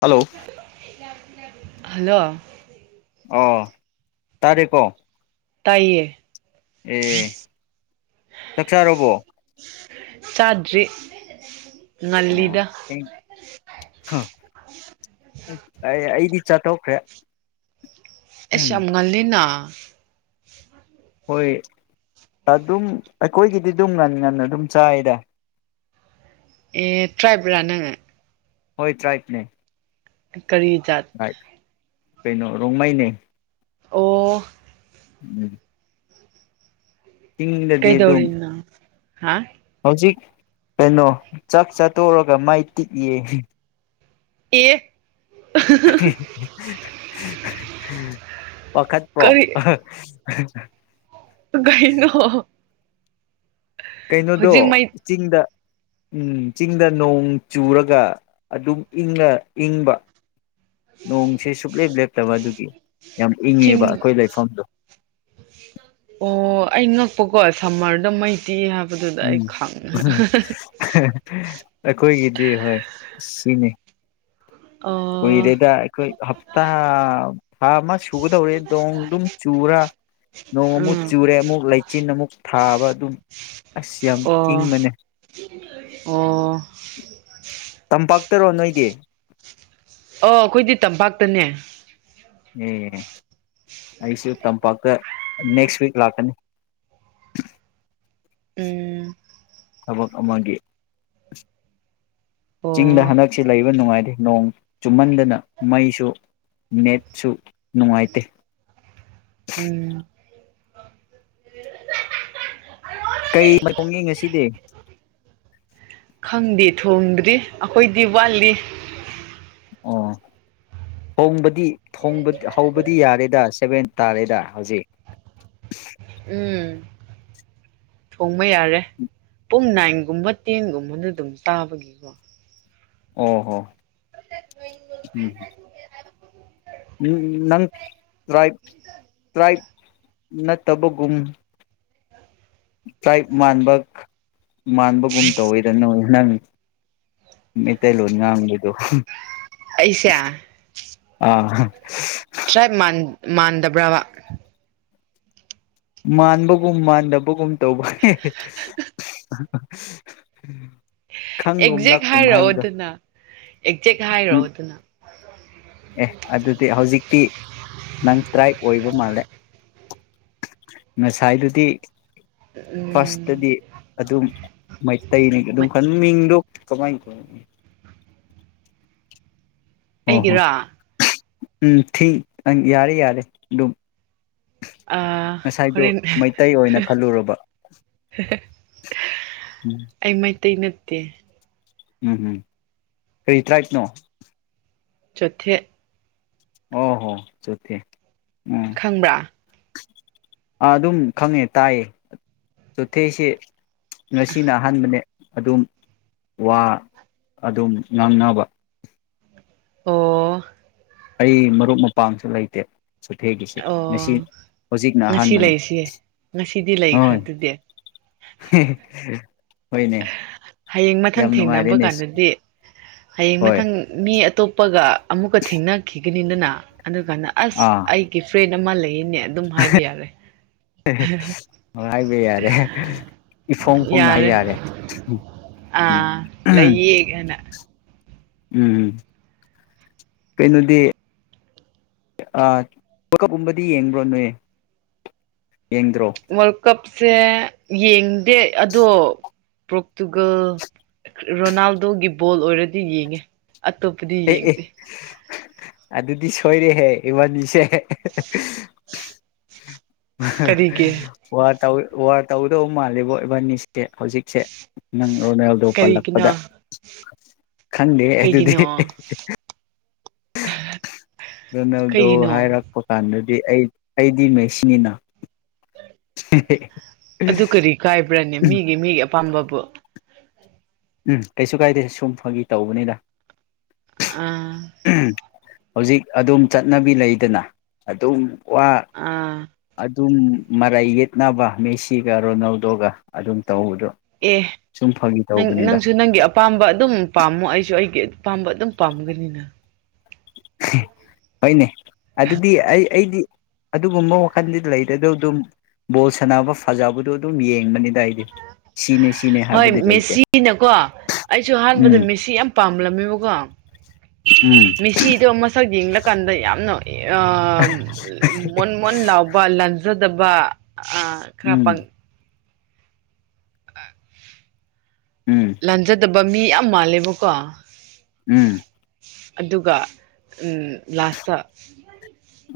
Hello hello ꯑ ꯇꯥꯔꯦꯀꯣ ꯇꯥꯏꯌꯦ ꯑꯦ ꯆꯥꯛ ꯆꯥꯔꯣꯕꯣ ꯆꯥꯗ꯭ꯔꯤ ꯉꯜꯂꯤꯗ ꯑꯣ ꯆꯠꯊꯣꯛꯈ꯭ꯔꯦ ꯑꯦꯁ ꯌꯥꯝꯝꯒꯜꯅꯤꯅ [inaudible] ꯍꯣꯏ ꯑꯗꯨꯝ ꯑꯩꯈꯣꯏꯒꯤꯗꯤ ꯑꯗꯨꯝ ꯉꯟꯅ ꯉꯟꯅ ꯑꯗꯨꯝ ꯆꯥꯏꯗ ꯑꯦ ꯇ꯭ꯔꯥꯏꯕ ꯔ ꯅ ꯑꯉ ꯍꯣꯏ ꯇ꯭ꯔꯥꯏꯞꯅꯦ ꯀꯔꯤꯖꯥꯠ ꯀꯩꯅꯩꯅꯣ ꯔꯣꯡꯃꯩꯅꯦ ꯑꯣ ꯎꯝ ꯆꯤꯡꯗꯗꯤ ꯑꯗꯨꯝ ꯀꯩꯗꯧꯔꯤꯅ ꯍꯥ ꯍꯧꯖꯤꯛ ꯀꯩꯅꯣ ꯆꯥꯛ ꯆꯥꯠꯇꯣꯛꯔꯒ ꯃꯥꯏ ꯇꯤꯛꯏ ꯑꯦ ꯋꯥꯥꯈꯠꯄ꯭ꯔꯣ ꯑ ꯀꯅ ꯀꯩꯅꯣꯗꯣ ꯆꯤꯡꯗ ꯎꯝ ꯆꯤꯡꯗ ꯅꯣꯡ ꯆꯨꯔꯒ ꯑꯗꯨꯝ ꯏꯪꯅ ꯏꯪꯕ ꯅꯣꯡꯁꯦ ꯁꯨꯛꯂꯦꯞ ꯂꯦꯞꯇꯕ ꯑꯗꯨꯒꯤ ꯌꯥꯝ ꯏꯪꯉꯦꯕ ꯆꯤꯡ ꯑꯩꯈꯣꯏ ꯂꯩꯐꯝꯗꯨꯣ ꯑꯣ ꯑꯩ ꯉꯛꯄꯀꯣ ꯁꯝꯃꯔꯗꯣ ꯃꯩꯇꯩꯤ ꯍꯥꯏꯕ ꯎꯝ ꯑꯩꯈꯣꯏꯒꯤꯗꯤ ꯍꯣꯏ ꯁꯤꯅꯤ ꯑꯣ ꯀꯨꯏꯔꯦꯗ ꯑꯩꯈꯣꯏ ꯍꯞꯇꯥ ꯊꯥ ꯑꯃ ꯁꯨꯒꯗꯧꯔꯦ ꯅꯣꯡꯗꯨꯝ ꯆꯨꯔ ꯅꯣꯡ ꯑꯃꯨꯛ ꯎꯝ ꯆꯨꯔꯦ ꯑꯃꯨꯛ ꯂꯩꯆꯤꯟ ꯑꯃꯨꯛ ꯊꯥꯕ ꯑꯗꯨꯝ ꯑꯁ ꯌꯥꯝ ꯑꯣ ꯏꯪꯕꯅꯦ ꯑꯣ ꯇꯝꯄꯥꯛ ꯆ ꯇꯔꯣ ꯅꯣꯏꯗꯤ ꯑꯣ ꯑꯩꯈꯣꯏꯗꯤ ꯇꯝꯄꯥꯛꯇꯅꯦ ꯎ ꯑꯩꯁꯨ ꯇꯝꯄꯥꯛꯇ ꯅꯦꯛꯁ ꯋꯤꯛ ꯂꯥꯛꯀꯅꯤ ꯎꯝ ꯊꯕꯛ ꯑꯃꯒꯤ ꯑ ꯆꯤꯡꯗ ꯑꯣ ꯍꯟꯗꯛꯁ ꯂꯩꯕ ꯅꯨꯡꯉꯥꯏ ꯅꯣꯡ ꯆꯨꯝꯍꯟꯗꯅ ꯃꯩꯁꯨ ꯅꯦꯠꯁꯨ ꯅꯨꯡꯉꯥꯏꯇꯦ ꯎꯝ ꯀꯩ ꯃꯇꯣꯡꯅꯤ ꯉꯁꯤꯗꯤ ꯈꯪꯗꯦ ꯊꯣꯡꯗ꯭ꯔꯤ ꯑꯩꯈꯣꯏ ꯗꯤꯋꯥꯂꯤ ꯑꯣ ꯊꯣꯡꯕꯗꯤ ꯍꯧꯕꯗꯤ ꯌꯥꯔꯦꯗ ꯁꯚꯦꯟ ꯇꯥꯔꯦꯗ ꯍꯧꯖꯤꯛ ꯎꯝ ꯌꯥꯔꯦ ꯄꯨꯡ ꯅꯥꯏ ꯒꯨꯝꯕ ꯇꯦꯟꯒꯨꯝꯕꯅ ꯑꯗꯨꯝ ꯆꯥꯕꯒꯤꯀꯣ ꯑꯣ ꯍꯣ ꯎꯝ ꯅꯪ ꯇꯥꯏ ꯇ꯭ꯔꯥꯏꯞ ꯅꯠꯇꯕꯒꯨꯝ ꯇꯥꯏ ꯃꯥꯟꯕꯒ ꯃꯥꯟꯕꯒꯨꯝ ꯇꯧꯋꯤꯔ ꯅꯣꯏ ꯅꯪ ꯃꯇꯦꯂꯣ ꯉꯝ ꯂꯤꯗꯨꯣ ꯑꯩꯁꯦ ꯑꯥ ꯎ ꯇ꯭ꯔꯥꯏ ꯃꯥꯟꯗꯕ꯭ꯔꯕ ꯃꯥꯟꯕꯒꯨꯝ ꯃꯥꯟꯗꯕꯒꯨꯝ ꯇꯧꯕ ꯎꯝ ꯑꯦꯛꯖꯦꯛ ꯍꯥꯏꯔꯛꯑꯣ ꯑꯗꯨꯅ ꯑꯦꯛꯖꯦꯛ ꯎꯝ ꯍꯥꯏꯔꯛꯑꯣꯗꯨꯅ ꯑꯦ ꯑꯗꯨꯗꯤ ꯍꯧꯖꯤꯛꯇꯤ ꯅꯪ ꯇ꯭ꯔꯥꯏ ꯑꯣꯏꯕ ꯃꯥꯜꯂꯦ ꯉꯁꯥꯏꯗꯨꯗꯤ ꯎꯝ ꯐꯥꯔꯁꯇꯗꯤ ꯑꯗꯨꯝ ꯃꯩꯇꯩꯅꯤ ꯑꯗꯨꯝ ꯈ ꯃꯤꯡꯗꯣ ꯀꯃꯥꯏ ꯀ ꯑꯣ ꯍꯣ ꯑꯩꯒꯤꯔꯥ ꯎꯝ ꯊ ꯌꯥꯔꯦ ꯌꯥꯔꯦ ꯑꯗꯨ ꯉꯁꯥꯏꯗꯨ ꯍꯣꯔꯦꯟ ꯃꯩꯇꯩ ꯑꯣꯏꯅ ꯈꯜꯂꯨꯔꯕ ꯎꯝ ꯑꯩ ꯃꯩꯇꯩꯅ ꯀ [unintelligible] ꯎꯝ ꯎꯝ ꯀꯔꯤ ꯇ꯭ꯔꯥꯏꯞꯅꯣ ꯆꯠꯊꯦꯛ ꯑꯣ ꯍꯣ ꯆꯊꯤ ꯈꯪꯕ꯭ꯔꯥ ꯑꯗꯨꯝ ꯈꯪꯉꯦ ꯇꯥꯏꯌꯦ ꯆꯣꯊꯦꯁꯤ ꯉꯁꯤꯅ ꯑꯍꯥꯟꯕꯅꯦ ꯑꯗꯨꯝ ꯋꯥ ꯑꯗꯨꯝ ꯉꯥꯡꯅꯕ ꯑꯣ ꯑꯩ ꯃꯔꯨꯞ ꯃꯄꯥꯡꯁꯨ ꯂꯩꯇꯦ ꯆꯨꯊꯦꯛꯒꯤꯁꯦ ꯑꯣ ꯃꯁꯤ ꯍꯧꯖꯤꯛꯅ ꯉꯁꯤ ꯑꯍꯥꯟꯕꯅꯦ ꯂꯩꯁꯤꯌꯦ ꯉꯁꯤꯗꯤ ꯂꯩꯈ꯭ꯔ ꯍꯣꯏ ꯑꯗꯨꯗꯤ ꯍꯦ ꯍꯌꯦꯡ ꯃꯊꯪ ꯊꯦꯡꯅꯕ ꯅꯨꯡꯉꯥꯏꯔꯦꯅꯦ ꯀꯥꯟꯗꯗꯤ ꯍꯌꯦꯡ ꯍꯣꯏ ꯃꯊꯪ ꯃꯤ ꯇꯣꯞꯄꯒ ꯑꯃꯨꯛꯀ ꯊꯦꯡꯅꯈꯤ ꯒꯤꯅꯤꯗꯅꯥ ꯑꯗꯨ ꯀꯥꯟꯗ ꯑꯁ ꯑꯥ ꯑꯩꯒꯤ ꯐ꯭ꯔꯦꯟ ꯃꯥ ꯂꯩ ꯏꯅꯦ ꯑꯗꯨꯝ ꯍꯥꯏꯕ ꯌꯥꯔꯦ ꯍꯥꯏꯕ ꯌꯥꯔꯦ ꯏꯐꯣꯡ ꯐꯣꯡꯅ ꯍꯥꯏꯕ ꯌꯥꯔꯦ ꯎꯝ ꯑꯥ ꯎꯝ ꯂꯩꯌꯦ ꯍꯥꯏꯅ ꯎꯝ ꯀꯩꯅꯣꯗꯤꯀꯞꯀꯨꯝꯕꯗꯤ ꯌꯦꯡꯕ꯭ꯔꯣ ꯅꯣꯏ ꯌꯦꯡꯗ꯭ꯔꯣ ꯁꯦ ꯌꯦꯡꯗꯦ ꯑꯗꯣ ꯄꯣꯔꯇꯨꯒꯜ ꯔꯣꯅꯥꯜꯗꯣꯒꯤ ꯕꯣꯜ ꯑꯣꯏꯔꯗꯤ ꯌꯦꯡꯉꯦ ꯑꯇꯣꯞꯄꯗꯤ ꯑꯦ ꯑꯦ ꯌꯦꯡꯗꯦ ꯑꯗꯨꯗꯤ ꯁꯣꯏꯔꯦꯍꯦ ꯏꯕꯥꯅꯤꯁꯦ ꯀꯔꯤꯒꯤ ꯋꯥ ꯇꯧ ꯋꯥꯔ ꯇꯧꯗꯧ ꯃꯥꯜꯂꯦꯕꯣ ꯏꯕꯥꯅꯤꯁꯦ ꯍꯧꯖꯤꯛꯁꯦ ꯅꯪ ꯔꯣꯅꯦꯜꯗꯣ ꯀꯔꯤꯒꯤꯅꯣ ꯄꯜꯂꯛꯄꯗ ꯈꯪꯗꯦ ꯑꯗꯨꯗꯤ ꯀꯩꯒꯤꯅꯣ [unintelligible] ꯔꯣꯅꯥꯜꯗꯣ ꯀꯩꯒꯤꯅꯣ ꯍꯥꯏꯔꯛꯄ ꯀꯥꯟꯗꯗꯤ ꯑꯩ ꯑꯩꯗꯤ ꯃꯩꯁꯤꯅꯤꯅ ꯑꯗꯨ ꯀꯔꯤ ꯀꯥꯏꯕ꯭ꯔꯥꯅꯦ ꯃꯤꯒꯤ ꯃꯤꯒꯤ ꯑꯄꯥꯝꯕꯕꯨ ꯎꯝ ꯀꯩꯁꯨ ꯀꯥꯏꯗꯦ ꯁꯨꯝ ꯐꯒꯤ ꯇꯧꯕꯅꯤꯗ ꯑꯥ ꯍꯧꯖꯤꯛ ꯑꯗꯨꯝ ꯆꯠꯅꯕꯤ ꯂꯩꯗꯅ ꯑꯗꯨꯝ ꯋꯥ ꯑꯥ ꯑꯗꯨꯝ ꯃꯔꯩ ꯌꯦꯠꯅꯕ ꯃꯦꯁꯤꯒ ꯔꯣꯅꯥꯜꯗꯣꯒ ꯑꯗꯨꯝ ꯇꯧꯕꯗꯣ ꯑꯦ ꯁꯨꯝ ꯐꯥꯒꯤ ꯅ ꯇꯧꯕꯅꯤꯗ ꯅꯪꯁꯨ ꯅꯪꯒꯤ ꯑꯄꯥꯝꯕ ꯑꯗꯨꯝ ꯄꯥꯝꯃꯣ ꯑꯩꯁꯨ ꯑꯩ ꯄꯥꯝꯕ ꯑꯗꯨꯝ ꯄꯥꯝꯒꯅꯤꯅ ꯍꯅꯦ ꯑꯗꯨꯗꯤ ꯑꯩ ꯑꯩꯗꯤ ꯑꯗꯨꯒꯨꯝꯕ ꯋꯥꯈꯜꯗꯤ ꯂꯩꯔꯦ ꯑꯗꯨ ꯑꯗꯨꯝ ꯕꯣꯜ ꯁꯥꯟꯅꯕ ꯐꯖꯕꯗꯣ ꯑꯗꯨꯝ ꯌꯦꯡꯕꯅꯤꯗ ꯑꯩꯗꯤ ꯁꯤꯅꯦ ꯁꯤꯅꯦ ꯍꯣꯏ ꯍꯥꯏꯕꯗꯤ ꯂꯩꯇꯦ ꯃꯦꯁꯤꯅꯀꯣ ꯑꯩꯁꯨ ꯑꯍꯥꯟꯕꯗ ꯎꯝ ꯃꯦꯁꯤ ꯌꯥꯝ ꯄꯥꯝꯂꯝꯃꯦꯕꯀꯣ ꯎꯝ ꯃꯤꯦꯁꯤꯗꯣ ꯃꯁꯛ ꯌꯦꯡꯂꯀꯥꯟꯗ ꯌꯥꯝꯅ ꯃꯨꯟ ꯃꯣꯟ ꯂꯥꯎꯕ ꯂꯟꯖꯠ ꯗꯕꯥ ꯀꯄꯪ ꯎꯝ ꯑ ꯎꯝ ꯂꯖꯗ ꯕ ꯃꯤ ꯌꯥꯝ ꯃꯥꯜꯂꯦꯕꯀꯣ ꯎꯝ ꯑꯗꯨꯒ ꯂꯥꯁꯇ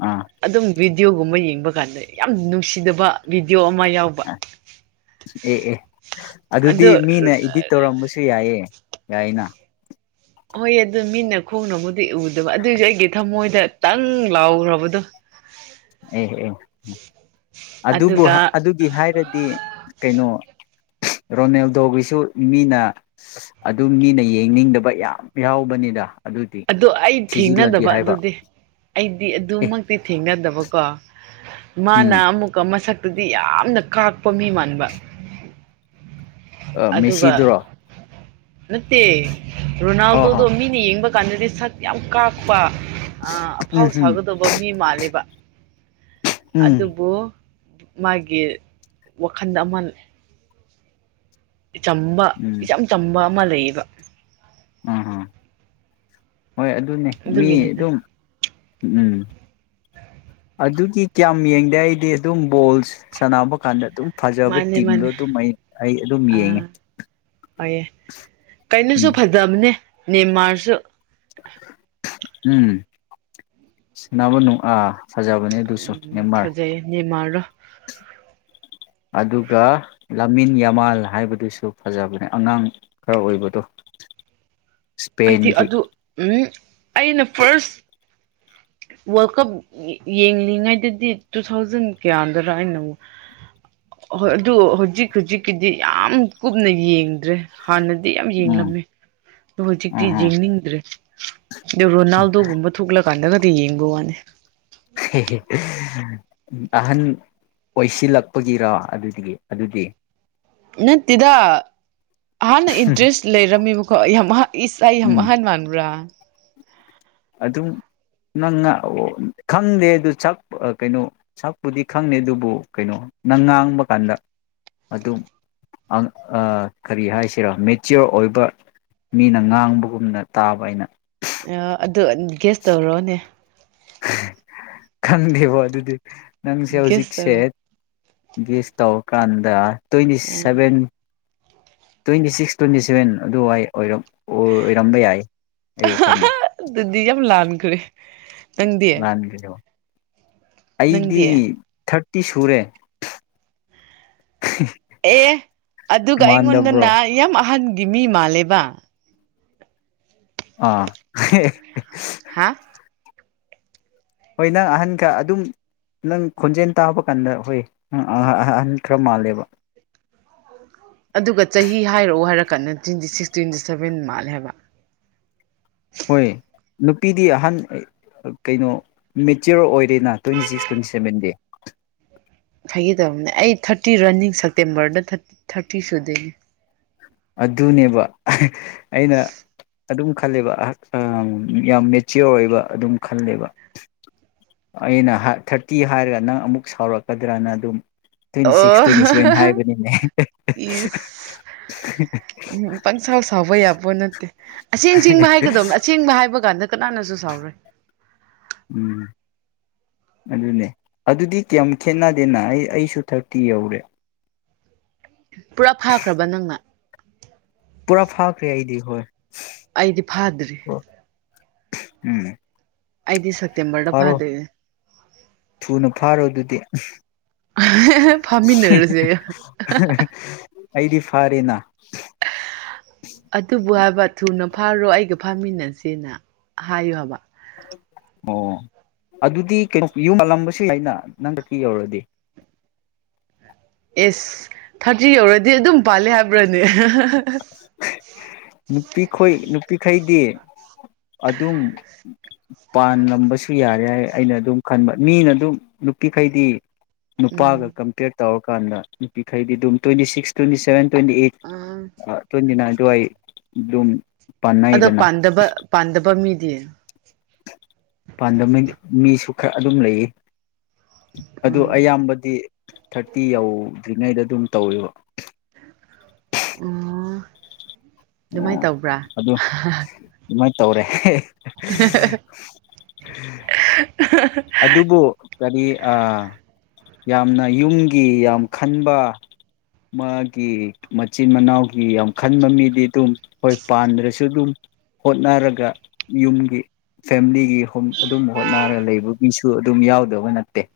ꯑꯥ ꯑꯗꯨꯝ ꯋ ꯚꯗꯤꯑꯣꯒꯨꯝꯕ ꯌꯦꯡꯕ ꯀꯥꯟꯗ ꯌꯥꯝ ꯅꯨꯡꯁꯤꯗꯕ ꯑꯣ ꯑꯃ ꯌꯥꯎꯕ ꯑꯦ ꯑꯦ ꯑꯗꯨꯗꯤ ꯑꯗꯣ ꯃꯤꯅ ꯏꯗꯤꯠ ꯇꯧꯔꯝꯕꯁꯨ ꯌꯥꯏꯌꯦ ꯌꯥꯏꯅ ꯍꯣꯏ ꯑꯗꯨ ꯃꯤꯅ ꯈꯣꯡꯅꯕꯨꯨꯗꯤ ꯎꯗꯕ ꯑꯗꯨꯑꯣꯏꯁꯨ ꯑꯩꯒꯤ ꯊꯃꯣꯏꯗꯇꯪ ꯂꯥꯎꯈ꯭ꯔꯕꯗꯣ ꯑꯦꯍ ꯑꯦ ꯑꯗꯨꯕꯨ ꯑꯗꯨꯒ ꯑꯗꯨꯒꯤ ꯍꯥꯏꯔꯗꯤ ꯀꯩꯅꯣ ꯔꯣꯅꯦꯜꯗꯣꯒꯤꯁꯨ ꯃꯤꯅ ꯑꯗꯨꯝ ꯃꯤꯅ ꯌꯦꯡꯅꯤꯡꯗꯕ ꯌꯥꯝ ꯌꯥꯎꯕꯅꯤꯗ ꯑꯗꯨꯗꯤ ꯑꯗ ꯑꯩ ꯊꯤꯖꯤꯜꯂꯒꯦ ꯊꯦꯡꯅꯗꯕ ꯍꯥꯏꯕ ꯑꯗꯨꯗꯤ ꯑꯩ ꯗꯤ ꯑꯦ ꯑꯗꯨꯃꯛꯇꯤ ꯊꯦꯡꯅꯗꯕꯀꯣ ꯃꯥꯅ ꯎꯝ ꯑꯃꯨꯀ ꯃꯁꯛ ꯑꯗꯨꯗꯤ ꯌꯥꯝꯅ ꯀꯥꯛꯄ ꯃꯤ ꯃꯥꯟꯕ [unintelligible] ꯑ ꯑꯗꯨꯒ ꯃꯦꯁꯤꯗꯨ꯭ꯔꯣ ꯅꯠꯇꯦ ꯔꯣꯅꯥꯜꯗꯣꯗꯣ ꯃꯤꯅ ꯌꯦꯡꯕ ꯀꯥꯟꯅꯗꯦ ꯁꯛ ꯌꯥꯝ ꯀꯥꯛꯄ ꯑꯥ ꯑꯐꯥꯎ ꯎꯝ ꯎꯝ ꯁꯥꯒꯗꯧꯕ ꯃꯤ ꯃꯜꯂꯦꯕ ꯎꯝ ꯑꯗꯨꯕꯨ__ ꯃꯒꯤ ꯋꯥꯈꯟ ꯑꯃ__ ꯏꯆꯥꯝꯕ ꯎꯝ ꯏꯆꯥꯝ ꯆꯥꯝꯕ __ ꯃ ꯂꯩꯌꯦꯕ ꯏꯝ ꯍꯝ ꯍꯣꯏ ꯑꯗꯨꯅꯦ ꯃꯤ ꯑꯗꯨꯒꯤꯅꯤꯗ ꯑꯗꯨꯝ__ ꯏ ꯏꯝ ꯑꯗꯨꯗꯤ ꯀꯌꯥꯝ ꯌꯦꯡꯗꯦ ꯑꯩꯗꯤ ꯑꯗꯨꯝ ꯕꯣꯜ ꯁꯥꯟꯅꯕ ꯀꯥꯟꯗ ꯑꯗꯨꯝ__ ꯃꯥꯟꯂꯦ ꯃꯥꯅꯦ ꯑꯗꯨꯝ ꯑꯥ ꯌꯦꯡꯉꯦ ꯐꯌꯦ ꯀꯩꯅꯣꯁꯨ ꯎꯝ ꯐꯖꯕꯅꯦ__ ꯅꯤꯝꯃꯔꯁꯨ ꯎꯝ ꯁꯅꯕ ꯅꯨꯡ ꯑꯥꯥ __ ꯑꯥꯎ ꯐꯖꯩꯌꯦ ꯅꯦꯟꯃꯥꯔ ꯗꯣ꯫ ꯑꯗꯨꯒ ꯂꯥꯃꯤꯟ ꯌꯥꯃꯜ ꯍꯥꯏꯕꯗꯨꯁꯨ ꯐꯖꯕꯅꯦ ꯑꯉꯥꯡ ꯈꯔ ꯑꯣꯏꯕꯗꯨ꯫ ꯑꯩꯗꯤ ꯑꯗꯨ ꯎꯏꯞ ꯑꯩꯅ ꯐꯥꯔ꯭ꯁꯠ ꯋꯥꯜ ꯀꯞ ꯌꯦꯡꯂꯤꯉꯩꯗꯗꯤ ꯇꯨ ꯊꯥꯎꯖꯦꯟ ꯀꯌꯥꯗ ꯔꯥ ꯑꯩꯅ ꯍꯣꯏ ꯑꯗꯨ ꯍꯧꯖꯤꯛ ꯍꯧꯖꯤꯛꯀꯤꯗꯤ ꯌꯥꯝ ꯀꯨꯞꯅ ꯌꯦꯡ__ ꯔ꯭ꯦ ꯍꯥꯟꯅꯗꯤ ꯌꯥꯝ ꯎꯝ ꯌꯦꯡꯂꯝꯃꯦ ꯗꯣ ꯍꯣꯖꯤꯛꯇꯤ ꯑꯍ ꯌꯦꯡꯅꯤꯡꯗ꯭ꯔꯦ꯫ ꯗ ꯔꯣꯅꯥꯜꯗꯣ ꯒꯨꯝꯕ ꯊꯣꯛꯂ ꯀꯥꯟꯗꯒ__ ꯑꯦ ꯌꯦꯡꯕ ꯋꯥꯅꯦ ꯑꯍꯦꯍꯦ ꯏꯝ ꯑꯍꯥꯟ ꯑꯣꯏꯁꯤꯜꯂꯛꯄ ꯒꯤꯔꯥ ꯑꯗꯨꯗꯒꯤ ꯑꯗꯨꯗꯤ ꯅꯠꯇꯦꯗ ꯑꯍꯥꯟꯅ ꯏꯟꯇꯔ꯭ꯦꯁ ꯂꯩꯔꯝꯃꯤꯕꯀꯣ ꯌꯥꯝ ꯑꯍꯥ ꯏꯁ ꯑꯩ ꯌꯥꯝ ꯎꯝ ꯑꯍꯥꯟ ꯃꯟꯕ꯭ꯔꯥ꯫ ꯑꯗꯨꯝ ꯅꯪ ꯉꯥ ꯑꯣ ꯈꯪꯗꯦ ꯑꯗꯨ ꯁꯞ ꯀꯩꯅꯣ ꯁꯛꯄꯨꯗꯤ ꯈꯪꯗꯦ ꯑꯗꯨꯕꯨ ꯀꯩꯅꯣ ꯅꯪ ꯉꯥꯡꯕ ꯀꯥꯟꯗ ꯑꯗꯨꯝ ꯑꯡ ꯑꯥ ꯀꯔꯤ ꯍꯥꯏꯁꯤꯔ ꯃꯦꯆꯤꯌꯣꯔ ꯑꯣꯏꯕ ꯃꯤꯅ ꯉꯥꯡꯕꯒꯨꯝꯅ ꯇꯥꯕ ꯑꯩꯅ ꯑꯦꯌ ꯑꯗ__ ꯑꯥ ꯒꯤꯁ ꯇꯧꯔꯣꯅꯦ ꯍꯥ ꯈꯪꯗꯦꯕꯣ ꯑꯗꯨꯗꯤ ꯅꯪꯁꯦ ꯒꯦꯁ ꯇꯧꯔꯣ ꯍꯧꯖꯤꯛꯁꯦꯠ ꯒꯦꯁ ꯇꯥꯎ__ and twenty seven twenty six twenty seven ꯑꯗꯨꯋꯥꯏ ꯑꯣꯏꯔꯣ__ ꯍꯤ ꯑꯍꯥꯍꯥ ꯗꯨꯗꯤ ꯌꯥꯝ ꯂꯥꯟꯈꯔꯦ ꯅꯪꯗꯤ ꯂꯥꯟꯒꯅꯦꯕ ꯑꯩꯗꯤ ꯅꯪꯗꯤ ꯊꯛ__ ꯏ ꯁꯨꯔꯦ ꯑꯦ ꯑꯗꯨꯒ ꯑꯩꯉꯣꯟꯗꯅ ꯃꯥꯟꯗꯕ꯭ꯔꯣ ꯌꯥꯝ ꯑꯍꯟ ꯒꯤꯃꯤ ꯃꯥꯜꯦꯕ ꯑꯥ ꯍꯥ ꯍꯣꯏ ꯅꯪ ꯑꯍꯟ ꯈꯔ ꯑꯗꯨꯝ ꯅꯪ ꯈꯣꯟꯖꯦꯜ ꯇꯥꯕ ꯀꯥꯟꯗ ꯍꯣꯏ ꯅꯪ ꯑꯍꯟ ꯈꯔ ꯃꯥꯜꯂꯦꯕ ꯑꯗꯨꯒ ꯆꯍꯤ ꯍꯥꯏꯔꯛꯑꯣ ꯍꯥꯏꯔ ꯀꯥꯟꯗ ꯇ꯭ꯋꯦꯟꯇꯤ ꯁꯤꯛꯁ ꯇ꯭ꯋꯦꯟꯇꯤ ꯁꯚꯦꯟ ꯃꯥꯜꯂꯦ ꯍꯥꯏꯕ ꯍꯣꯏ ꯅꯨꯄꯤꯗꯤ ꯑꯍꯟ ꯀꯩꯅꯣ ꯃꯦꯆꯤꯌꯣꯔ ꯑꯣꯏꯔꯦꯅ ꯇ꯭ꯋꯦꯟꯇꯤ ꯁꯤꯛꯁ ꯇ꯭ꯋꯦꯟꯇꯤ ꯁꯚꯦꯟꯗꯤ ꯐꯒꯦ ꯇꯧꯕꯅꯦ ꯑꯩ ꯊꯥꯔꯇꯤ ꯔꯟꯅꯤꯡ ꯁꯦꯞꯇꯦꯝꯕꯔꯗ ꯊꯥꯔꯇꯤ ꯁꯨꯗꯩꯅꯤ ꯑꯗꯨꯗꯅꯦꯕ ꯑꯩꯅ ꯑꯗꯨꯝ ꯈꯜꯂꯦꯕ ꯌꯥꯝ ꯃꯦꯆꯤꯌꯣꯔ ꯑꯣꯏꯕ ꯑꯗꯨꯝ ꯈꯜꯂꯦꯕ ꯑꯩꯅ ꯊꯥꯔꯇꯤ ꯍꯥꯏꯔꯒ ꯅꯪ ꯑꯃꯨꯛ ꯁꯥꯎꯔꯛꯀꯗ꯭ꯔꯅ ꯑꯗꯨꯝ ꯇ꯭ꯋꯦꯟꯇꯤ ꯁꯤꯛꯁ ꯇ꯭ꯋꯦꯟꯇꯤ ꯁꯚꯦꯟ ꯑꯣ ꯍꯥꯏꯕꯅꯤꯅꯦ ꯏꯁ ꯎꯝ ꯄꯪꯁꯥꯎ ꯁꯥꯎꯕ ꯌꯥꯕꯣ ꯅꯠꯇꯦ ꯑꯁꯦꯡ ꯆꯤꯡꯕ ꯍꯥꯏꯒꯗꯕꯅꯦ ꯑꯁꯦꯡꯕ ꯍꯥꯏꯕ ꯀꯥꯟꯗ ꯀꯅꯥꯅꯁꯨ ꯁꯥꯎꯔꯣꯏ ꯎꯝ ꯑꯗꯨꯅꯦ ꯑꯗꯨꯗꯤ ꯀꯌꯥꯝ ꯈꯦꯠꯅꯗꯦꯅ ꯑꯩ ꯑꯩꯁꯨ ꯊꯥꯔꯇꯤ ꯌꯧꯔꯦ ꯄꯨꯔꯥ ꯐꯥꯈ꯭ꯔꯕ ꯅꯪꯅ ꯄꯨꯔꯥ ꯐꯥꯈ꯭ꯔꯦ ꯑꯩꯗꯤ ꯍꯣꯏ ꯑꯩꯗꯤ ꯐꯥꯗ꯭ꯔꯤ ꯎꯝ ꯑꯩꯗꯤ ꯁꯀꯤꯦ ꯐꯇꯕꯣ ꯐꯥꯔꯣ ꯐꯥꯗꯦ ꯊꯨꯅ ꯐꯥꯔꯣ ꯑꯗꯨꯗꯤ ꯐꯥꯃꯤꯟꯅꯔꯁꯦ ꯑꯩꯗꯤ ꯐꯔꯤꯅ ꯑꯗꯨꯕꯨ ꯍꯥꯏꯕ ꯊꯨꯅ ꯐꯥꯔꯣ ꯑꯩꯒ ꯐꯥꯃꯤꯟꯅꯁꯦꯅ ꯍꯥꯏꯌꯨ ꯍꯥꯏꯕ ꯑꯣ ꯑꯗꯨꯗꯤ ꯀꯩꯅꯣ ꯌꯨꯝ ꯄꯜꯂꯝꯕꯁꯤ ꯑꯩꯅ ꯅꯪꯗꯀꯤ ꯌꯧꯔꯗꯤꯦ ꯑꯦꯁ ꯊꯥꯔꯇꯤ ꯌꯧꯔꯗꯤ ꯑꯗꯨꯝ ꯄꯥꯜꯂꯦ ꯍꯥꯏꯕ꯭ꯔꯥꯅꯦ ꯎꯝ ꯅꯨꯄꯤꯈꯣꯏ ꯅꯨꯄꯤꯈꯩꯗꯤ ꯑꯗꯨꯝ ꯄꯥꯟꯂꯝꯕꯁꯨ ꯌꯥꯔꯦ ꯍꯥꯏ ꯑꯩꯅ ꯑꯗꯨꯝ ꯈꯟꯕ ꯃꯤꯅ ꯑꯗꯨꯝ ꯅꯨꯄꯤꯈꯩꯗꯤ ꯎꯝ ꯅꯨꯄꯥꯒ ꯀꯝꯄꯦꯌꯔ ꯇꯧꯔꯛ ꯀꯥꯟꯗ ꯅꯨꯄꯤꯈꯩꯗꯤ ꯑꯗꯨꯝ twenty six twenty seven twenty eight ꯑꯥ ꯑ ꯇ꯭ꯤꯟ ꯁꯏ ꯕ꯭ꯂꯨꯝ ꯑꯗꯣ ꯄꯗꯕ ꯄꯥꯟꯗꯕ ꯃꯤ ꯑꯗꯨꯦ ꯄꯥꯟꯗꯕ ꯃꯤꯁꯨ ꯈꯔ ꯑꯗꯨꯝ ꯂꯩꯌꯦ ꯑꯗꯨ ꯎꯝ ꯑꯌꯥꯝꯕꯗꯤ ꯊꯥꯔꯇꯤ ꯌꯧꯗ꯭ꯔꯤꯉꯩꯗ ꯑꯗꯨꯝ ꯇꯧꯋꯦꯕ ꯑꯣ ꯑꯗꯨꯃꯥꯏꯅ ꯑꯣ ꯇꯧꯕ꯭ꯔꯥ ꯁꯧꯔꯦ [inaudible] ꯑꯗꯨꯕꯨ ꯀꯔꯤ ꯌꯥꯝꯅ ꯌꯨꯝꯒꯤ ꯌꯥꯝ ꯈꯟꯕ ꯃꯥꯒꯤ ꯃꯆꯤꯟ ꯃꯅꯥꯎꯒꯤ ꯌꯥꯝ ꯈꯟꯕ ꯃꯤꯗꯤ ꯑꯗꯨꯝ ꯍꯣꯏ ꯄꯥꯟꯗ꯭ꯔꯁꯨ ꯑꯗꯨꯝ ꯍꯣꯠꯅꯔꯒ ꯌꯨꯝꯒꯤ ꯐꯦꯃꯤꯂꯤꯒꯤ ꯑꯗꯨꯝ ꯍꯣꯠꯅꯔꯒ ꯂꯩꯕ ꯃꯤꯁꯨ ꯑꯗꯨꯝ ꯌꯥꯎꯗꯕ ꯅꯠꯇꯦ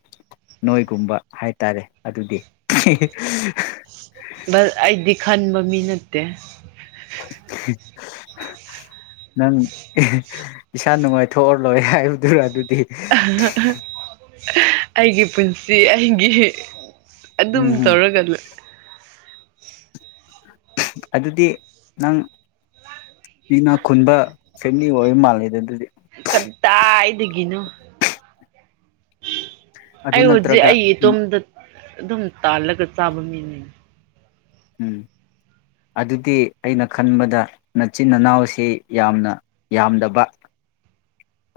ꯅꯣꯏꯒꯨꯝꯕ ꯍꯥꯏꯇꯥꯔꯦ ꯑꯗꯨꯗꯤ ꯀꯃꯤꯟꯅꯠꯇ ꯅꯪ ꯏꯁꯥ ꯅꯨꯡꯉꯥꯏꯊꯣꯛꯑ ꯂꯣꯏ ꯍꯥꯏꯕꯗꯨꯔ ꯑꯗꯨꯗꯤ [inaudible] ꯑꯩꯒꯤ ꯄꯨꯟꯁꯤ ꯑꯩꯒꯤ ꯑꯗꯨꯝ ꯎꯝ ꯎꯝ ꯇꯧꯔꯒ ꯂꯩ ꯑꯗꯨꯗꯤ ꯅꯪ ꯃꯤꯅ ꯈꯨꯟꯕ ꯐꯦꯃꯤꯂꯤ ꯑꯣꯏꯕ ꯃꯥꯜꯂꯦꯗ ꯑꯗꯨꯗꯤ ꯀꯠꯇ ꯏꯗꯒꯅꯨ ꯑꯗꯨ ꯑꯩ ꯍꯧꯖꯤꯛ ꯅꯠꯇ꯭ꯔꯒ ꯑꯩ ꯎꯝ ꯏꯇꯣꯝꯗ ꯑꯗꯨꯝ ꯇꯥꯜꯂꯒ ꯆꯥꯕ ꯃꯤꯅꯦ ꯎꯝ ꯑꯗꯨꯗꯤ ꯑꯩꯅ ꯈꯟꯕꯗ ꯃꯆꯤꯟ ꯃꯅꯥꯎꯁꯤ ꯌꯥꯝꯅ ꯌꯥꯝꯗꯕ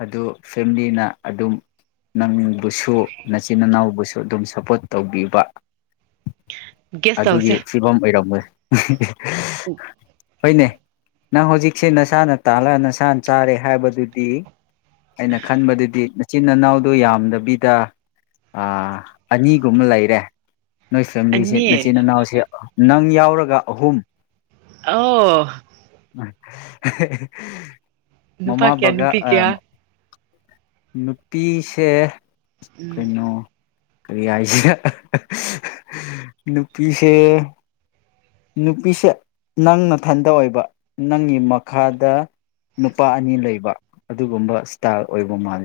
ꯑꯗꯨ ꯐꯦꯃꯤꯂꯤꯅ ꯑꯗꯨꯝ ꯅꯪꯕꯨꯁꯨ ꯃꯆꯤꯟ ꯏꯅꯥꯎꯕꯨꯁꯨ ꯑꯗꯨꯝ ꯁꯄꯣꯔꯠ ꯇꯧꯕꯤꯕ ꯒꯦꯁ ꯑꯗꯨꯒꯤ ꯇꯧꯁꯦ ꯐꯤꯕꯝ ꯑꯣꯏꯔꯝꯃꯣꯏ ꯍꯣꯏꯅꯦ ꯅꯪ ꯍꯧꯖꯤꯛꯁꯦ ꯅꯁꯥꯅ ꯇꯥꯜꯂꯒ ꯅꯁꯥꯅ ꯆꯥꯔꯦ ꯍꯥꯏꯕꯗꯨꯗꯤ ꯑꯩꯅ ꯈꯟꯕꯗꯨꯗꯤ ꯏꯆꯤꯟ ꯏꯅꯥꯎꯗ ꯌꯥꯝꯗꯕꯤꯗ ꯑꯅꯤꯒꯨꯝꯕ ꯂꯩꯔꯦ ꯅꯣꯏ ꯐꯦꯃꯤꯂꯤꯁꯦ ꯑꯅꯤ ꯃꯆꯤꯟ ꯏꯅꯥꯎꯁ ꯅꯪ ꯌꯥꯎ ꯭ꯔꯒ ꯑꯍꯨꯝ ꯑꯣ [inaudible] ꯅꯨꯄꯥ ꯃꯃꯥ ꯀꯌꯥ ꯕꯒꯥ ꯅꯨꯄꯤ ꯀꯌꯥ ꯅꯨꯄꯤꯁꯦ ꯎꯝ ꯀꯩꯅꯣ ꯀꯔꯤ ꯍꯥꯏꯁꯤꯦ ꯅꯨꯄꯤꯁꯦ ꯅꯨꯄꯤꯁꯦ ꯅꯪꯅ ꯊꯟꯗ ꯑꯣꯏꯕ ꯅꯪꯒꯤ ꯃꯈꯥꯗ ꯅꯨꯄꯥ ꯑꯅꯤ ꯂꯩꯕ ꯑꯗꯨꯒꯨꯝꯕ ꯏꯁ꯭ꯇꯥꯔ ꯑꯣꯏꯕ ꯃꯥꯜꯂꯤ